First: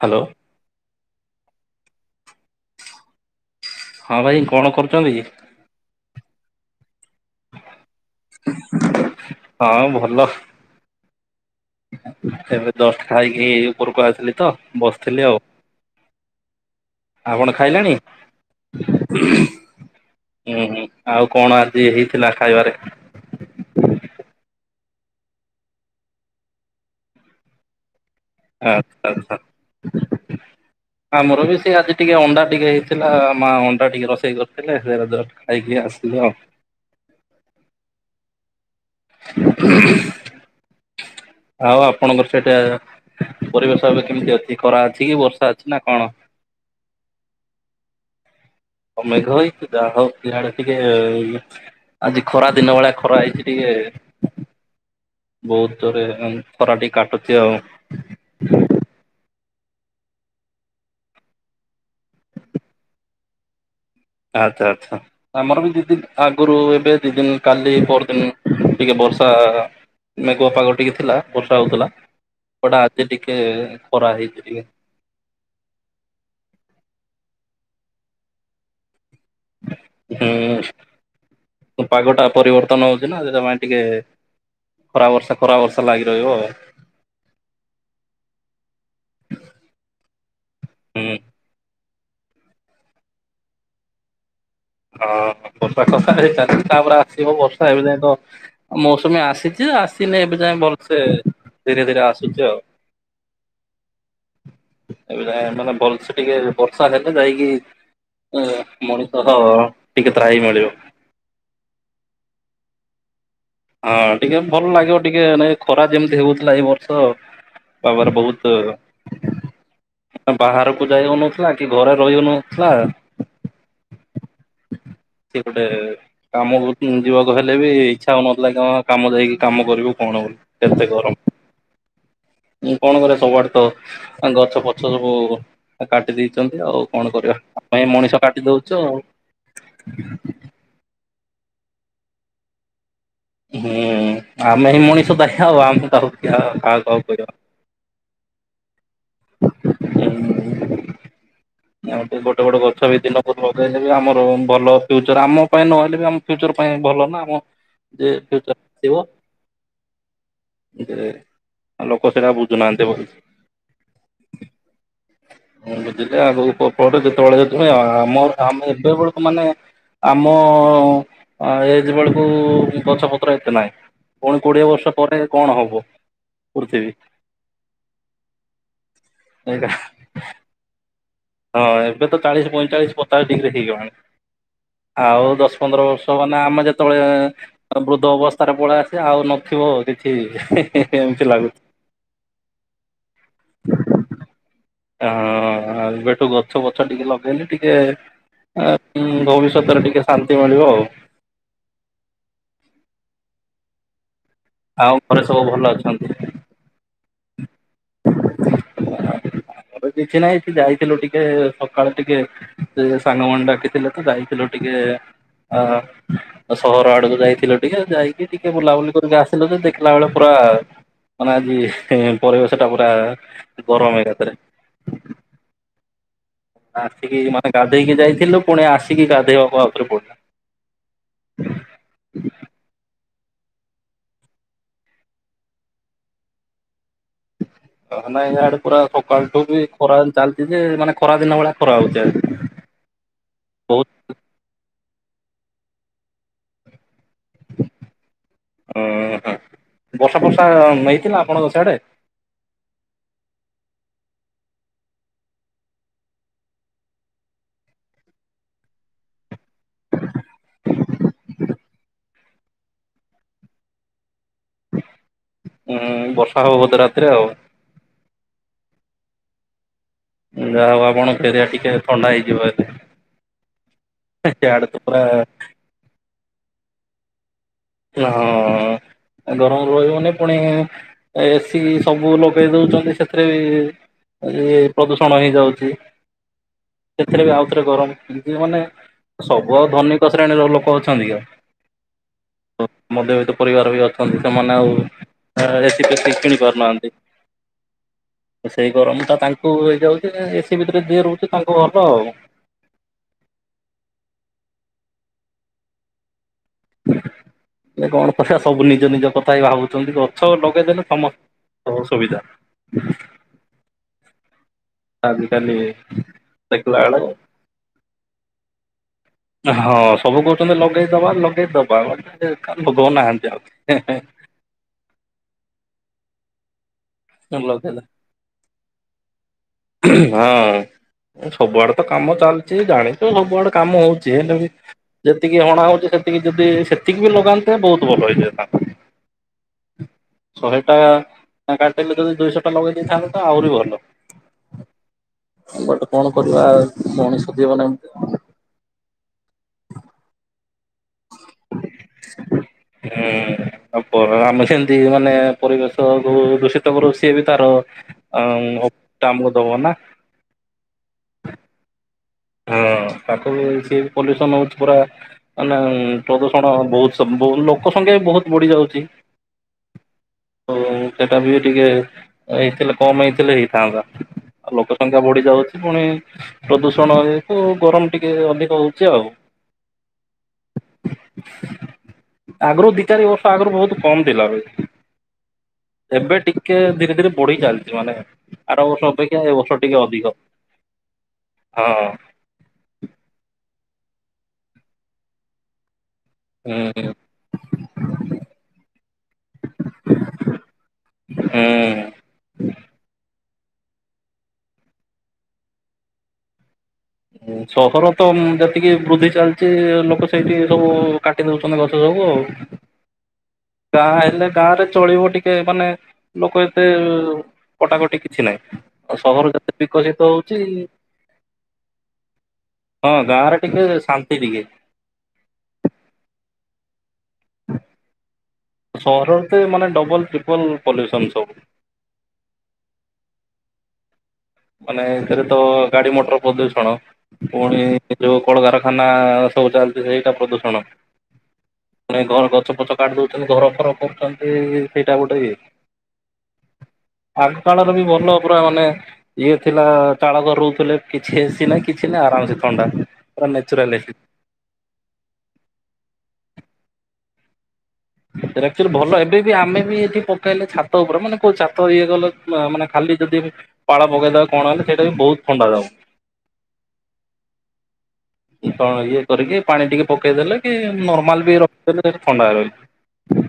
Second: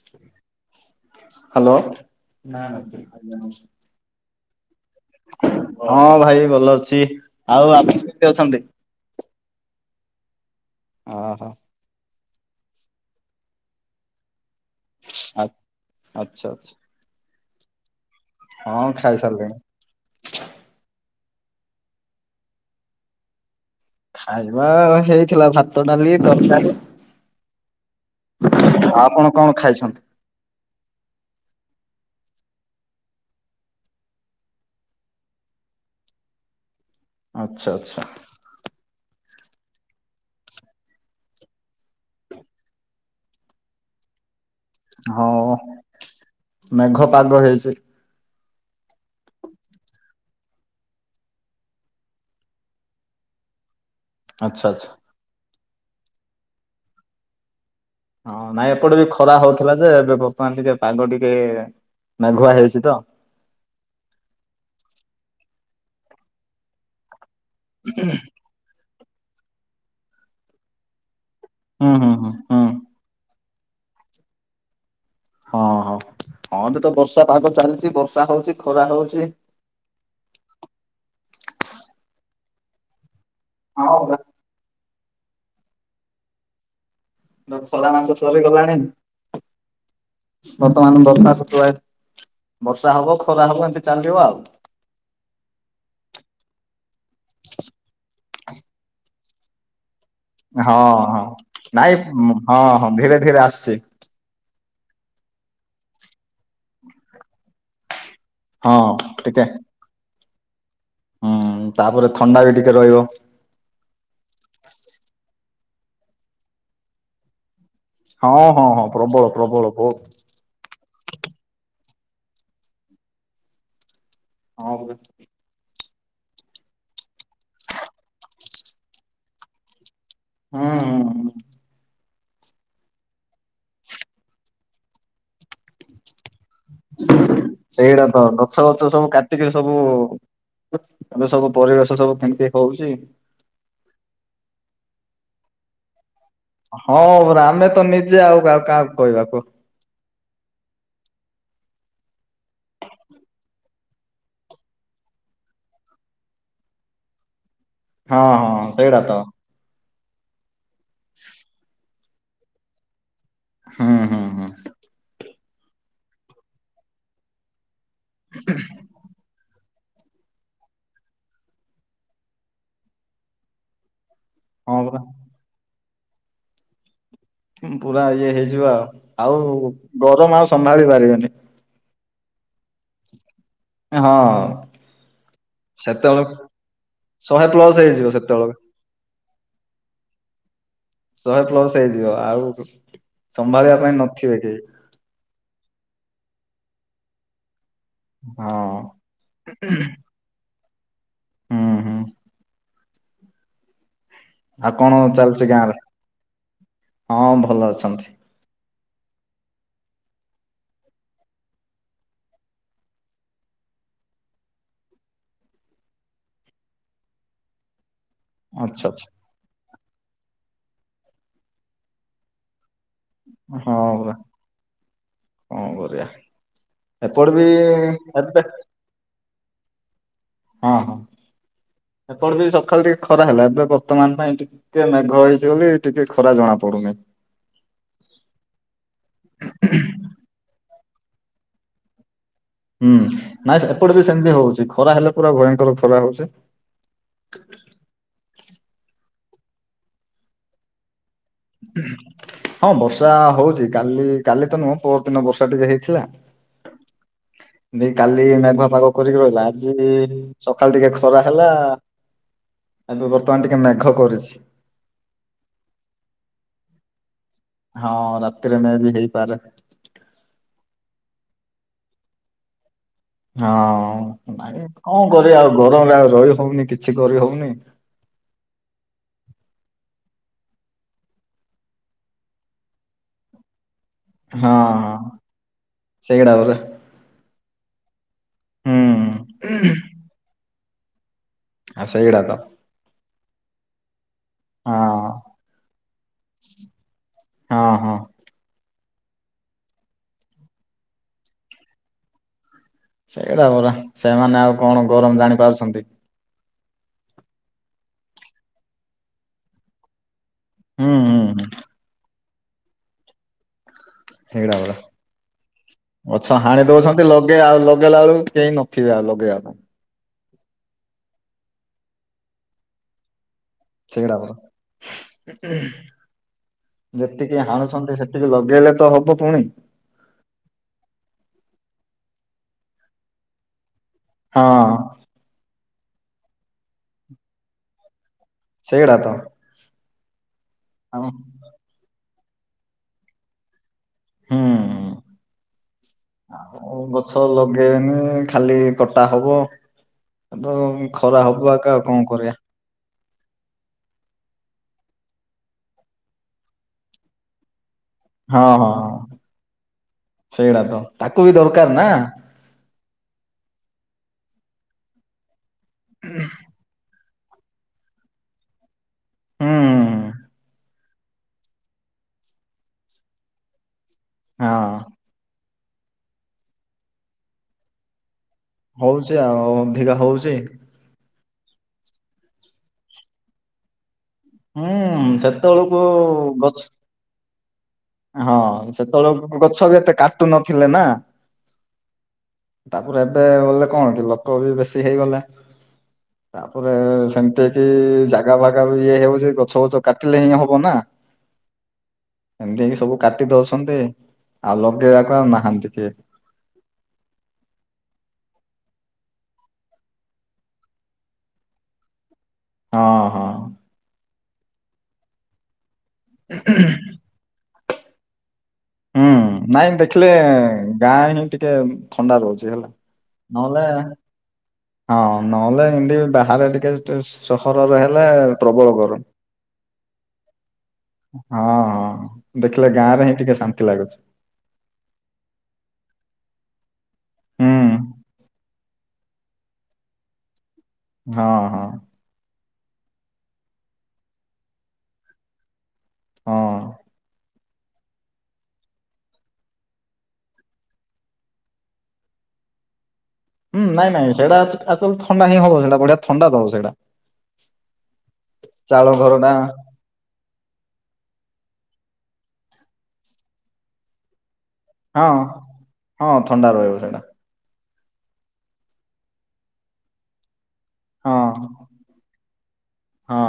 ହା ଲୋ। ହାଲୋ। ହଁ ଭାଇ କଣ କରୁଚନ୍ତି। ହଁ ଭାଇ ଭଲ ଅଛି ଆଉ ଆ ହଁ ଭଲ। ଅ ହ। ତବେ ଜଷ୍ଟ ଖାଇକି ଉପରକୁ ଆସଥିଲି ତ। ବସିଥିଲି ଆଉ। ଆ ଆଚ୍ଛା ଆଛା। ଆପଣ ଖାଇଲେଣି। ହଁ ଖାଇ ସାରିଲେଣି। ହୁଁ ହୁଁ ଆଉ କଣ ଆଜି ଖାଇବା ଆଉ ଆଚ୍ଛା ଆପଣ ଆଚ୍ଛା। କଣ ଖାଇଛନ୍ତି? ଟିକେ ଅଣ୍ଡା ଟିକେ ହେଇଥିଲା ମା [inaudible] ଆଚ୍ଛା ଆଚ୍ଛା [inaudible] ଆଉ ଆପଣଙ୍କର ସେଇଟା ପରିବେଶ ଏବେ କେମିତି ଅ ଏଇ ଖରା ଅଛି କି ବର୍ଷା ହଁ ଅଛି ନା ମେଘ ପାଗ ହେଇଛି ଆଉ ମେଘ ଆଜି ଖରା ଦିନ ଭଳିଆ ଖରା ହେଇଛି ଟିକେ। ଆଚ୍ଛା ଆଚ୍ଛା। ବୋହୁତ ଦୂରେ ହେଲାଣି। ହଁ ନାଇଁ ଏପଟେ ବି ଖରା ହୋଉଥି ଥିଲା ଯେ ଏବେ ବର୍ତ୍ତମାନ ଟିକେ ପାଗ ଟିକେ ଆଚ୍ଛା ଆଚ୍ଛା ଆମର ବି ଦି ଦିନ ଆଗୁରୁ ଏବେ ଦି ଦିନ କାଲି ପରଦିନ୍ ଟିକେ ବର୍ଷା ମେ ଏ ହୁଁ ହୁଁ ହୁଁ ହୁଁ ଖରା ହେଇଚି ଟିକେ। ହଁ ହଁ। ହୁଁ ପାଗଟା ପରିବର୍ତ୍ତନ ହଉଛି ନା ଜମା ଟିକେ ହଁ ଏବେ ଖରା ମାସ ହୁଁ ବର୍ଷା ହବ ଖରା ହବ ଏମିତି ଚାଲିବ ଆଉ ହଁ ବର୍ଷା କଥା ହେଇ ଚାଲିଛି ତାପରେ ଆସିବ ବର୍ଷା ହେବେ ଯାଇ ତ ମୌସୁମୀ ଆସିଛି ଆସି ଦିନେ ଏବେ ଯାଇ ହଁ ଭଲସେ ହଁ ଧୀରେ ନାଇଁ ଧୀରେ ଆସୁଛି ଆଉ ହଁ ହଁ ଧୀରେ ଧୀରେ ଆସୁଛି ଏବେ ମାନେ ଭଲସ ଟିକେ ବର୍ଷା ହେଲେ ଯାଇକ ଏ ହଁ ମଣିଷ ଟିକେ ହଁ ଟିକେ ତ୍ରାହି ମିଳିବ। ହୁଁ ତାପରେ ଥଣ୍ଡା ବି ଟିକେ ରହିବ। ହଁ ଟିକେ ଭଲ ଲାଗିବ ଟିକେ ନାଇ ଖରା ଯେମିତି ହଉଥିଲା ଏଇ ବର୍ଷ ବାବାର ହଁ ବହୁତ ହଁ ହଁ ପ୍ରବଳ ପ୍ରବଳ ବହୁତ। ବାହାର କୁ ଯାଇହୋଇନଥିଲା କି ଘରେ ରହିହୋଇନଥିଲା ହଁ ପରା କାମ ହୋଉ ଯିବାକୁ ହେଲେ ବି ଇଚ୍ଛା ହଉନଥିଲା କଣ କାମ ଯାଇକି କାମ କରିବୁ କଣ ହୁଁ କେତେ ହୁଁ ଗରମ୍ ହୁଁ। କଣ କରେ ସବୁଆଡେ ତ ଗଛ ପଛ ସବୁ କାଟି ଦେଇ ଚନ୍ତି ଆଉ କଣ କରିବା ଆ ପାଇଁ ସେଇଟା ତ ମଣିଷ କାଟି ଗଛ ଦଉଚ ଗଛ ଆଉ ସବୁ ଏମେ ସବୁ ପରିବେଶ ସବୁ କେମିତି ହଉଛି ହୁଁ ଆମେ ହି ମଣିଷ ତାୟ ହବା ଆଉ ଆମେ ତ ହଁ ପରାଆମେ ତ ନିଜେ ଆଉ କାହାକୁ କହିବା କୁଅ ଆଉ ଟିକେ ଗୋଟେ ଗୋଟେ ଗଛ ବି ଦିନକୁ ଲଗେଇଲେ ବି ଆମର ଭଲ ଫ୍ୟୁଚର ଆମ ପାଇଁ ନହେଲେ ବି ଆମ ଫ୍ୟୁଚର ପାଇ ଭଲ ନା ଆମ ହଁ ଫ୍ୟୁ ଚର ହଁ ସେଇଟା ଥିବ। ତ। ଆଉ ଲୋକ ସେଇଟା ବୁଝୁନାହାନ୍ତି ବୋଲି ହଁ ହଁ ହଁ ହଁ ବୁଝିଲେ ଆଗ ଉପଳରେ ଯେତେବେଳେୁଁ ଆ ଆମର ଆମେ ଏବେ ବଳକୁ ମାନେ ଆମ ଏଜେ ବେଳକୁ ଗଛ ପତ୍ର ଏତେ ନାହିଁ। ପୁଣି କୋଡିଏ ହଁ ବର୍ଷ ପରା। ପରେ କଣ ହବ ପୃଥିବୀ? ପୁରା ଇଏ ହେଇଯିବ ଆଉ ଆଉ ଗରମ ଆଉ ସମ୍ଭାଳି ପାରିବେନି ହଁ ଏବେ ତ ଚାଳିଶ ପଇଁଚାଳିଶ ପଚାଶ ଡିଗ୍ରୀ ହେଇଗଲାଣି ହଁ ଆଉ ଦଶ ପନ୍ଦର ବର୍ଷ ସେତେବେଳେ ମାନେ ଆମେ ଶହେ ପ୍ଲସ୍ ଯେତେବେଳେ ହେଇଯିବ ବୃଦ୍ଧ ସେତେବେଳେ ଅବସ୍ଥାରେ ପଳେଇ ଆସେ ଆଉ ନ ଥିବ କିଛି ହେ ହେଁ ଶହେ ପ୍ଲସ ହେଇଯିବ ଆଉ ସମ୍ଭାଳିବା ପାଇଁ ନଥିବେ କେହି ହ ଏବେଠୁ ଗଛ ବଛ ଟିକେ ଲଗେଇଲି ଟିକେ ହଁ ଟେ ଏ ଭବିଷ୍ୟତରେ ଟିକେ ଶାନ୍ତି ମିଳିବ ଆଉ ହୁଁ ହୁଁ ଆଉ କଣ ଘରେ ସବୁ ଚାଲିଛି ଭଲ ଗାଁରେ ଅଛନ୍ତି। ହଁ ଭଲ ଅଛନ୍ତି। [unintelligible] ଏବେ କିଛି ନାହିଁ ଯାଇଥିଲୁ ଟିକେ ସକାଳେ ଟିକେ ସେ ସାଙ୍ଗମାନେ ଡାକିଥିଲେ ତ ଯାଇଥିଲୁ ଟିକେ ଟିକେ ଆ ସହର ଆଡକୁ ଯାଇଥିଲ ଟିକେ ଯାଇକି ଟିକେ ଆଚ୍ଛା ବୁଲାବୁଲି ଆଚ୍ଛା କରିକି ଆସିଲୁ ଯେ ଦେଖିଲା ବେଳେ ପୁରା ମାନେ ହେଁ ଆଜି ପରିବେଶ ସେଟା ପ ପା ହଁ ଗରମ ପରା ଏକାଥରେ କଣ କରିବା ଆସିକି ଏପଟେ ବି ମାନେ ଗାଧେଇକି ଏବେ ଯାଇଥିଲୁ ପୁଣି ଆସିକି ଗାଧୋଇବା ଆଉଥରେ ପଡିଲା। ହଁ ସକାଳୁ ଟିକେ ଖରା ହେଲା ଏବେ ବର୍ତ୍ତମାନ ପାଇଁ ଟିକେ ମେଘ ହେଇଛି ବୋଲି ଟିକେ ଖରା ଜଣା ପଡୁନି। ଅ ନାଇଁ ଇଆଡେ ପୁରା ସକାଳଠୁ ବି ଖରା ଚାଲିଛି ଯେ ମାନେ ଖରା ଦିନ ଭଳିଆ ଖରା ହଉଛି ଆଜି। ହୁଁ ନାଇଁ ବହୁତ। ଏପଟେ ବି ସେମତି ହଉଛି ଖରା ହେଲେ ପୁରା ଭୟଙ୍କର ଖରା ହଉଛି। ଓ ହ ବର୍ଷା ଫର୍ଷା ଅ ନେଇଥିଲା। ହଁ ବର୍ଷା ହଉଚି। କାଲି କାଲି ତ ନୁହଁ ପଅରଦିନ ବର୍ଷା ଟିକେ ହେଇଥିଲା ଦେଇ କି କାଲି ମେଘୁଆ ପାଗ କରିକି ରହିଲା ଆଜି ସଖାଳ ଟିକେ ଖରା ହେଲା ଏବେ ବର୍ତ୍ତମାନ ଟିକେ ମେଘ କରିୁଛି। ଉଁ ବର୍ଷା ହବ ବୋଧ ରାତିରେ ଆଉ। ହଁ ରାତିରେ ମେ ବି ହେଇପାରେ। ଯାହା ହଉ ଆପଣ ଏରିଆ ଟିକେ ଥଣ୍ଡା ହେଇଯିବ ହେଲେ। ହଁ ନାଇଁ ଇଆଡେ ତ ପୁରା କଣ କରିବା ଆଉ ଗରମରେ ଆଉ ରହି ହଉନି କିଛି କରି ହଉନି ହଁ ଗରମ ରୁ ରହିହେଉନି ପୁଣି ଏସି ସବୁ ଲଗେଇ ଦଉଛନ୍ତି ସେଥିରେ ବି ହଁ ଏ ହଁ ପ୍ରଦୂଷଣ ହେଇଯାଉଛି ସେଇଗୁଡା ପରା ସେଥିରେ ବି ଆଉଥରେ ଗରମ ମାନେ ହୁଁ ସବୁ ଆଉ ଧନିକ ଶ୍ରେଣୀର ଲୋକ ଅଛନ୍ତିକି ଆଉ ଆଉ ସେଇଗୁଡା ତ ମଧ୍ୟବିତ୍ତ ପରିବାର ବି ଅଛ ସେମାନେ ଆଉ ହଁ ଏସି ଫେସି କିଣି ପାରୁନାହାନ୍ତି ହଁ ହଁ ସେଇ ଗରମ ଟା ତାଙ୍କୁ ହେଇଯାଉଛି ଏସି ଭିତରେ ଯିଏ ରହୁଛି ତାଙ୍କୁ ଭଲ ଆଉ। ସେଇଟା ପରା ସେମାନେ ଆଉ କଣ ଗରମ ଜାଣିପାରୁଛନ୍ତି ଏ କଣ କଥା ସବୁ ନିଜ ନିଜ କଥା ହିଁ ଭାବୁଛନ୍ତି ଗଛ ଲଗେଇଦେଲେ ହୁଁ ହୁଁ ହୁଁ ସମସ୍ତଙ୍କର ସୁବିଧା। ସେଇଟା ପା ଆଜିକାଲି ଗଛ ହାଣି ଦେଖିଲା ବେଳେ ଦଉଛନ୍ତି ଲଗେଇ ଆଉ ଲଗେଇଲା ବେଳକୁ କେହି ନଥିବେ ଆଉ ଲଗେଇବା ପାଇଁ। ହଁ ସବୁ କହୁଛନ୍ତି ଲଗେଇଦବା ଲଗେଇଦବା [unintelligible] ଲଗଉନାହାନ୍ତି ଆଉ ସେଇଟା ପରା ଯେତିକି ଲଗେଇଲେ ହାଣୁଛନ୍ତି ସେତିକି ଲଗେଇଲେ ତ ହବ ପୁଣି ହଁ ସବୁଆଡେ ତ କାମ ଚାଲିଛି ଜାଣିଛୁ ସବୁଆଡେ କାମ ହଉ ଯେ ହେଲେ ବି ହଁ ଯେତିକି ହଣା ହଉଛି ସେତିକି ଯଦି ସେତିକି ବି ଲଗାନ୍ତେ ବହୁତ ଭଲ ହେଇଯାଆନ୍ତା। ସେଇଗୁଡା ତ ଶହେ ଟା ଆଉ ନା କାଟିଲି ଯଦି ଦୁଇଶହ ଟା ଲଗେଇ ଦେଇଥାନ୍ତେ ତ ଆହୁରି ଭଲ। ହୁଁ। ଗୋଟେ କଣ କରିବା ଆଉ ଗଛ ମଣିଷ ଜୀବନ ଲଗେଇବେନି ଏମିତି ଖାଲି କଟା ହବ। ତ ଖରା ହବ ଆ କା ଆଉ କଣ କରିବା। ହୁଁ। [unintelligible] ଆମେ ସେମିତି ମାନେ ପରିବେଶକୁ ଦୂଷିତ କରୁ ସିଏ ବି ତାର ହଁ ହଁ ହଁ ଟା ଆମକୁ ଦବ ନା ସେଇଟା ତ ତାକୁ ବି ଦରକାର ନା ହଁ ତାକୁ ବି ସିଏ ବି ପଲ୍ୟୁସନ ହଉଛି ପୁରା ମାନେ ପ୍ରଦୂଷଣ ବହୁ ଲୋକ ସଂଖ୍ୟା ବି ବହୁତ ବଢି ଯାଉଛି। ହୁଁ ତ ସେଟା ବି ଟିକେ ହେଇଥିଲେ କମ ହେଇଥିଲେ ହେଇଥାନ୍ତା ଆଉ ହଁ। ଲୋକ ସଂଖ୍ୟା ବଢି ଯାଉଛି ପୁଣି ପ୍ରଦୂଷଣ ଯେହେତୁ ଗରମ ଟିକେ ଅଧି ହଉଛି ଆଉ ଅଧିକା ହଉଛି। ଆଗରୁ ଦି ଚାରି ବର୍ଷ ଆଗରୁ ବହୁତ କମଥିଲା ହୁଁ ସେତେବେଳକୁ ଏବେ ଗଛ ଟିକେ ଧୀରେ ଧୀରେ ବଢି ଚାଲିଛି ମାନେ ହଁ ଆର ବର୍ଷ ଅପେକ୍ଷା ଏ ସେତେବେଳେ ବର୍ଷ ଟିକେ ଗଛବି ଏତେ ଅଧିକ କାଟୁ ନଥିଲେ ନା। ହଁ ତାପରେ ଏବେ ବୋଲେ କଣକି ଲୋକବି ବେଶୀ ହେଇଗଲେ ତାପରେ ହୁଁ ସେମତି କି ଜାଗା ଫାଗାବି ଇଏ ହଉଛି ଗଛ ପଛ କାଟିଲେ ହିଁ ହବ ନା ଏମିତି ହେଇକି ହୁଁ। ସବୁ କାଟି ଦଉଛନ୍ତି ଆଉ ଲଗେଇବାକୁ ଆଉ ନାହାନ୍ତି କିଏ ସହରତ ଯେତିକି ବୃଦ୍ଧି ଚାଲିଛି ଲୋକ ସେଇଠି ସବୁ କାଟି ଦଉଛନ୍ତି ଗଛ ସବୁ ଆଉ ହଁ ହଁ। ଯାହା ହେଲେ ଗାଁରେ ଚଳିବ ଟିକେ ମାନେ ଲୋକ ଏତେ କଟାକଟି କିଛି ନାହିଁ। ଆଉ ହୁଁ ସହର ଯେତେ ନାଇଁ ବିକଶିତ ଦେଖିଲେ ହଉଛି ଗାଁ ହିଁ ଟିକେ ଥଣ୍ଡା ରହୁଛି ହେଲା। ହଁ ଗାଁରେ ନହେଲେ ଟିକେ ଶାନ୍ତି ଟିକେ ହଁ ନହେଲେ ଏମିତି ବାହାରେ ଟିକେ ସହରରେ ହେଲେ ପ୍ରବଳ ଗରମ ସହରରେ ତ ମାନେ ଡବଲ ଟ୍ରିପଲ ପଲ୍ୟୁସନ ସବୁ ହଁ ହଁ ଦେଖିଲେ ଗାଁରେ ହିଁ ଟିକେ ଶାନ୍ତି ଲାଗୁଛି। ମାନେ ଏକରେ ତ ଗାଡି ମଟର ପ୍ରଦୂଷଣ ହୁଁ ପୁଣି ଯୋଉ କଳକାରଖାନା ସବୁ ଚାଲଛି ସେଇଟା ପ୍ରଦୂଷଣ ହଁ ହଁ ମେ କଣ ଗଛ ଫଛ କାଟିି ଦଉଛ ଘର ଫର କରୁଛନ୍ତି ସେଇଟା ଗୋଟେ ଇଏ ହଁ। ଆଗ କାଳରେବି ଭଲ ପୁରା ମାନେ ଇଏ ଥିଲା ଚାଳଘର ରହୁଥିଲେ, କିଛିଏସି ନାହିଁ କିଛି ନାହିଁ ଆରାମସେ ଥଣ୍ଡା ପୁରା ହୁଁ ନେଚୁରାଲ ନାଇଁ ଏସି ନାଇଁ ସେଇଡା ଆଦୋଉଁ ଥଣ୍ଡା ହିଁ ହଉନଥିଲା, ବଢିଆ ଥଣ୍ଡା ଦବ ସେଇଡା ଆକ୍ଲୂଆଲି ଭଲ ଘର ଟା ଏବେବି ଆମେ ବି ଏଠି ପକେଇଲେ ଛାତ ଉପରେ ମାନେ କୋଉ ଛାତ ଇଏ କଲ ମାନେ ଖାଲି ଯଦି ପାଳ ପକେଇଦବା ଛଣ ହେଲେ ସେଇଟା ବି ହଁ ବହୁତ ଥଣ୍ଡା ଦବ ହଁ ଥଣ୍ଡା ରହିବ ସେଇଟା ଛଣ ଇଏ କରିକି ପାଣି ଟିକେ ପକେଇଦେଲେ ହଁ ନର୍ମାଲବି ରଖିଦେଲେ ଥଣ୍ଡା ରହିବ। ହଁ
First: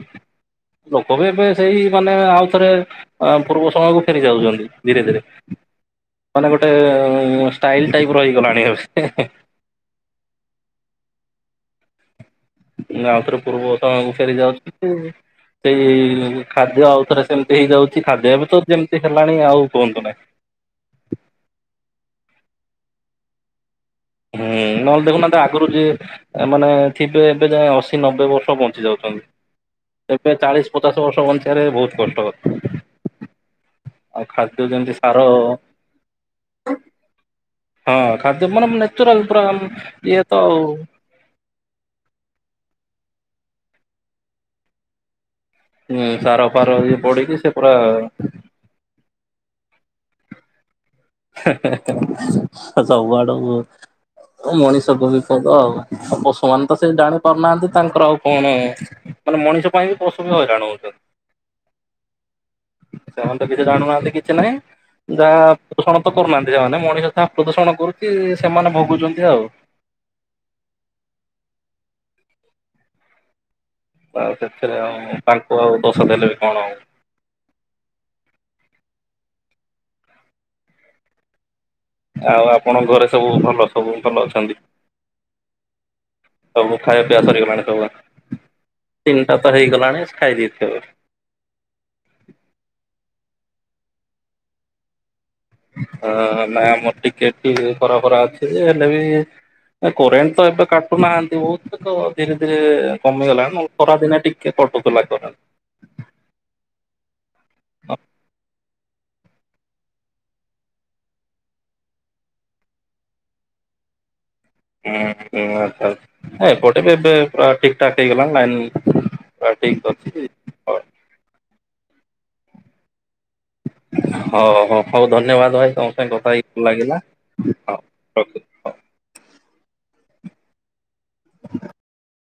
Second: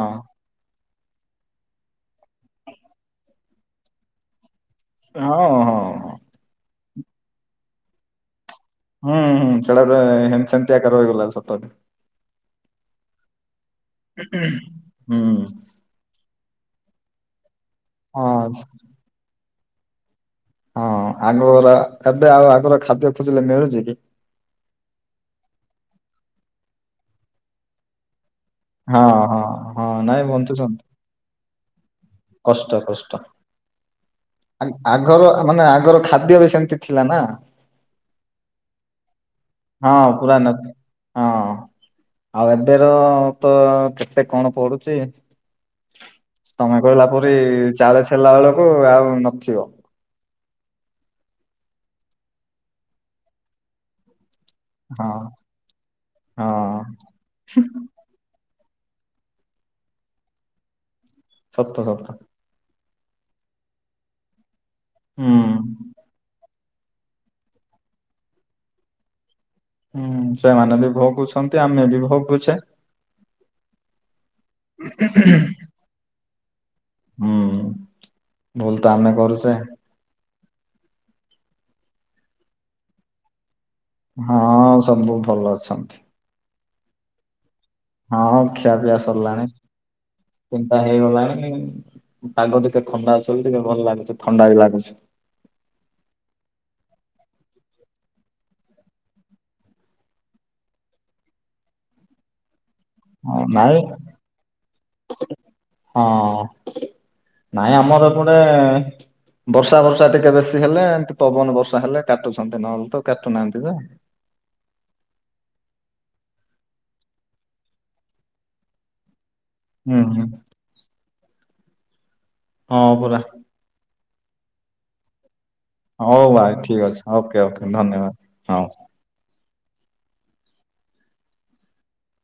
ଲୋକବି ଏବେ ସେଇ ମାନେ ଆଉଥରେ ପୂର୍ବ ସମୟକୁ ଫେରି ଯାଉଛନ୍ତି ଧୀରେ ଧୀରେ ହଁ ହଁ। ମାନେ ଗୋଟେ ଷ୍ଟାଇଲ ଟାଇପର ହେଇଗଲାଣି ଏବେ ସେଇଗୁଡ଼ା ସେତବଳେ ହେମସେମିତି ଆକାରରେ ରହିଲା ସତରେ ଆଉଥରେ ପୂର୍ବକାଳକୁ ଫେରି ଯାଅନ୍ତୁ, ହୁଁ। ସେଇ ଏଇ ଖାଦ୍ୟ ଆଉଥରେ ସେମତି ହେଇଯାଉଛି ହଁ ଖାଦ୍ୟ ଏବେତ ଯେମିତି ହେଲାଣି ଆଉ କୁହନ୍ତୁ ନାହିଁ ହଁ ଆଗରା ଏବେ ଆଉ ଆଗର ଖାଦ୍ୟ ଖୋଜିଲେ ମିଳୁଛିକି? ହୁଁ ନହେଲେ ଦେଖୁନାହାନ୍ତି, ଆଗରୁଯିଏ ମାନେ ଥିବେ ଏବେଯାଏ ଅଶୀ ନବେ ବର୍ଷ ବଞ୍ଚି ହଁ ଯାଉଛନ୍ତି, ହଁ ହଁ ନାଇଁ ଏବେ ଚାଳିଶ ବଞ୍ଚୁଛନ୍ତି ପଚାଶ ବର୍ଷ ବଞ୍ଚିବାରେ ବହୁତ କଷ୍ଟ କଥା ଆଗର ମାନେ ଆଗର ଖାଦ୍ୟବି ସେମିତି ଥିଲାନା ହଁ ଖାଦ୍ୟ ମାନେ ନେଚୁ ରାଲ ପୁରା ହଁ ପୁରା ଇଏତ ନ ହଁ ଆଉ ଏବେର ତ କେତେ କଣ ପଡୁଛି? ହୁଁ ସାର ଫାର ତମେ ଇଏ କହିଲା ପରି ପଡିକି ସେ ପୁରା ଚାଳିଶି ହେଲାବେଳକୁ ଆଉ ନଥିବ ହେ-ହେ-ହେ ସ ସବୁଆଡକୁ ତ ହଁ ମଣିଷକୁ ବିପଦ ଆଉ ପଶୁମାନେତ ହଁ। ସେ ଜାଣିପାରୁନାହାନ୍ତି, ତାଙ୍କର ଆଉ କଣ ମାନେ ମଣିଷ ପାଇଁ ପଶୁବି ହଇରାଣ ହଉଛନ୍ତି। ସତ ସତ ସେମାନେ ତ କିଛି ଜାଣୁନାହାନ୍ତି, କିଛି ନାହିଁ ହୁଁ ଯାହା ପୋଷଣ ତ କରୁନାହାନ୍ତି ସେମାନେ ମଣିଷ ତାହା ପ୍ରଦୂଷଣ କରୁଛି, ସେମାନେ ଭୋଗୁଛନ୍ତି ଆଉ ହୁଁ ସେମାନେ ବି ଭୋଗୁଛନ୍ତି, ଆମେବି ଭୋଗୁଛେ ଆଉ ସେଥିରେଆଉ, ତାଙ୍କୁ ଆଉ ଦୋଷ ଦେଲେବି କଣ ହୁଁ ଭୁଲତ ଆମେ କରୁଛେ ଆଉ ଆପଣଙ୍କ ଘରେସବୁ ଭଲ? ସବୁ ଭଲ ଅଛନ୍ତି ହଁ ସବୁ ଭଲଅଛନ୍ତି। ସବୁ ଖାଇବା ପିଇବା ସରି ଗଲାଣି? ହଁ ଖିଆ ପିଆ ସରିଲାଣି। ହେଇଗଲାଣି ଖାଇ ଦେଇଥିବେ। ଚିନ୍ତା ହେଇଗଲାଣି ପାଗ ଟିକେ ଥଣ୍ଡା ଅ ଟିକେ ଭଲ ଲାଗୁଚ ଥଣ୍ଡା ବି ଲାଗୁଛି। ହ ନାଇ ଆମର ଟିକେଟ ଖରା ଖରା ଅଛି, ଯେ ହେଲେ ବି କୋରେନ୍ ତ ଏବେ କାଟୁନାହାନ୍ତି, ବହୁତକ ଧୀରେ ଧୀରେ ହଁ କମିଗଲା ନାଇଁ ଖରା ଦିନେ ଟିକେ କଟକ ଲାଗ ହଁ ନାଇଁ ଆମର ଗଟେ ବର୍ଷା ବର୍ଷା ଟିକେ ବେଶୀ ହେଲେ, ଏମତି ପବନ ବର୍ଷା ହେଲେ କାଟୁଛନ୍ତି, ନହେଲେ ତ କାଟୁନାହାନ୍ତି ତ। ହୁଁ ହୁଁ ଆଛା, ଏପଟେ ବି ଏବେ ପୁରା ଠିକଠାକ ହେଇଗଲାଣି ଲାଇନ ହ ଠିକ ହୁଁ ହୁଁ ଅଛି ହଁ ପରା ହଉ ହଉ ହଉ ଧନ୍ୟବାଦ। ଭାଇ ସାଙ୍ଗେ ହଉ କଥା ହେଇ ଭାଇ ଭଲ ଠିକ ଲାଗିଲା ଅଛି ଓକେ ଓକେ ହଉ, ଧନ୍ୟବାଦ ରଖୁଛି ହଉ। [inaudible]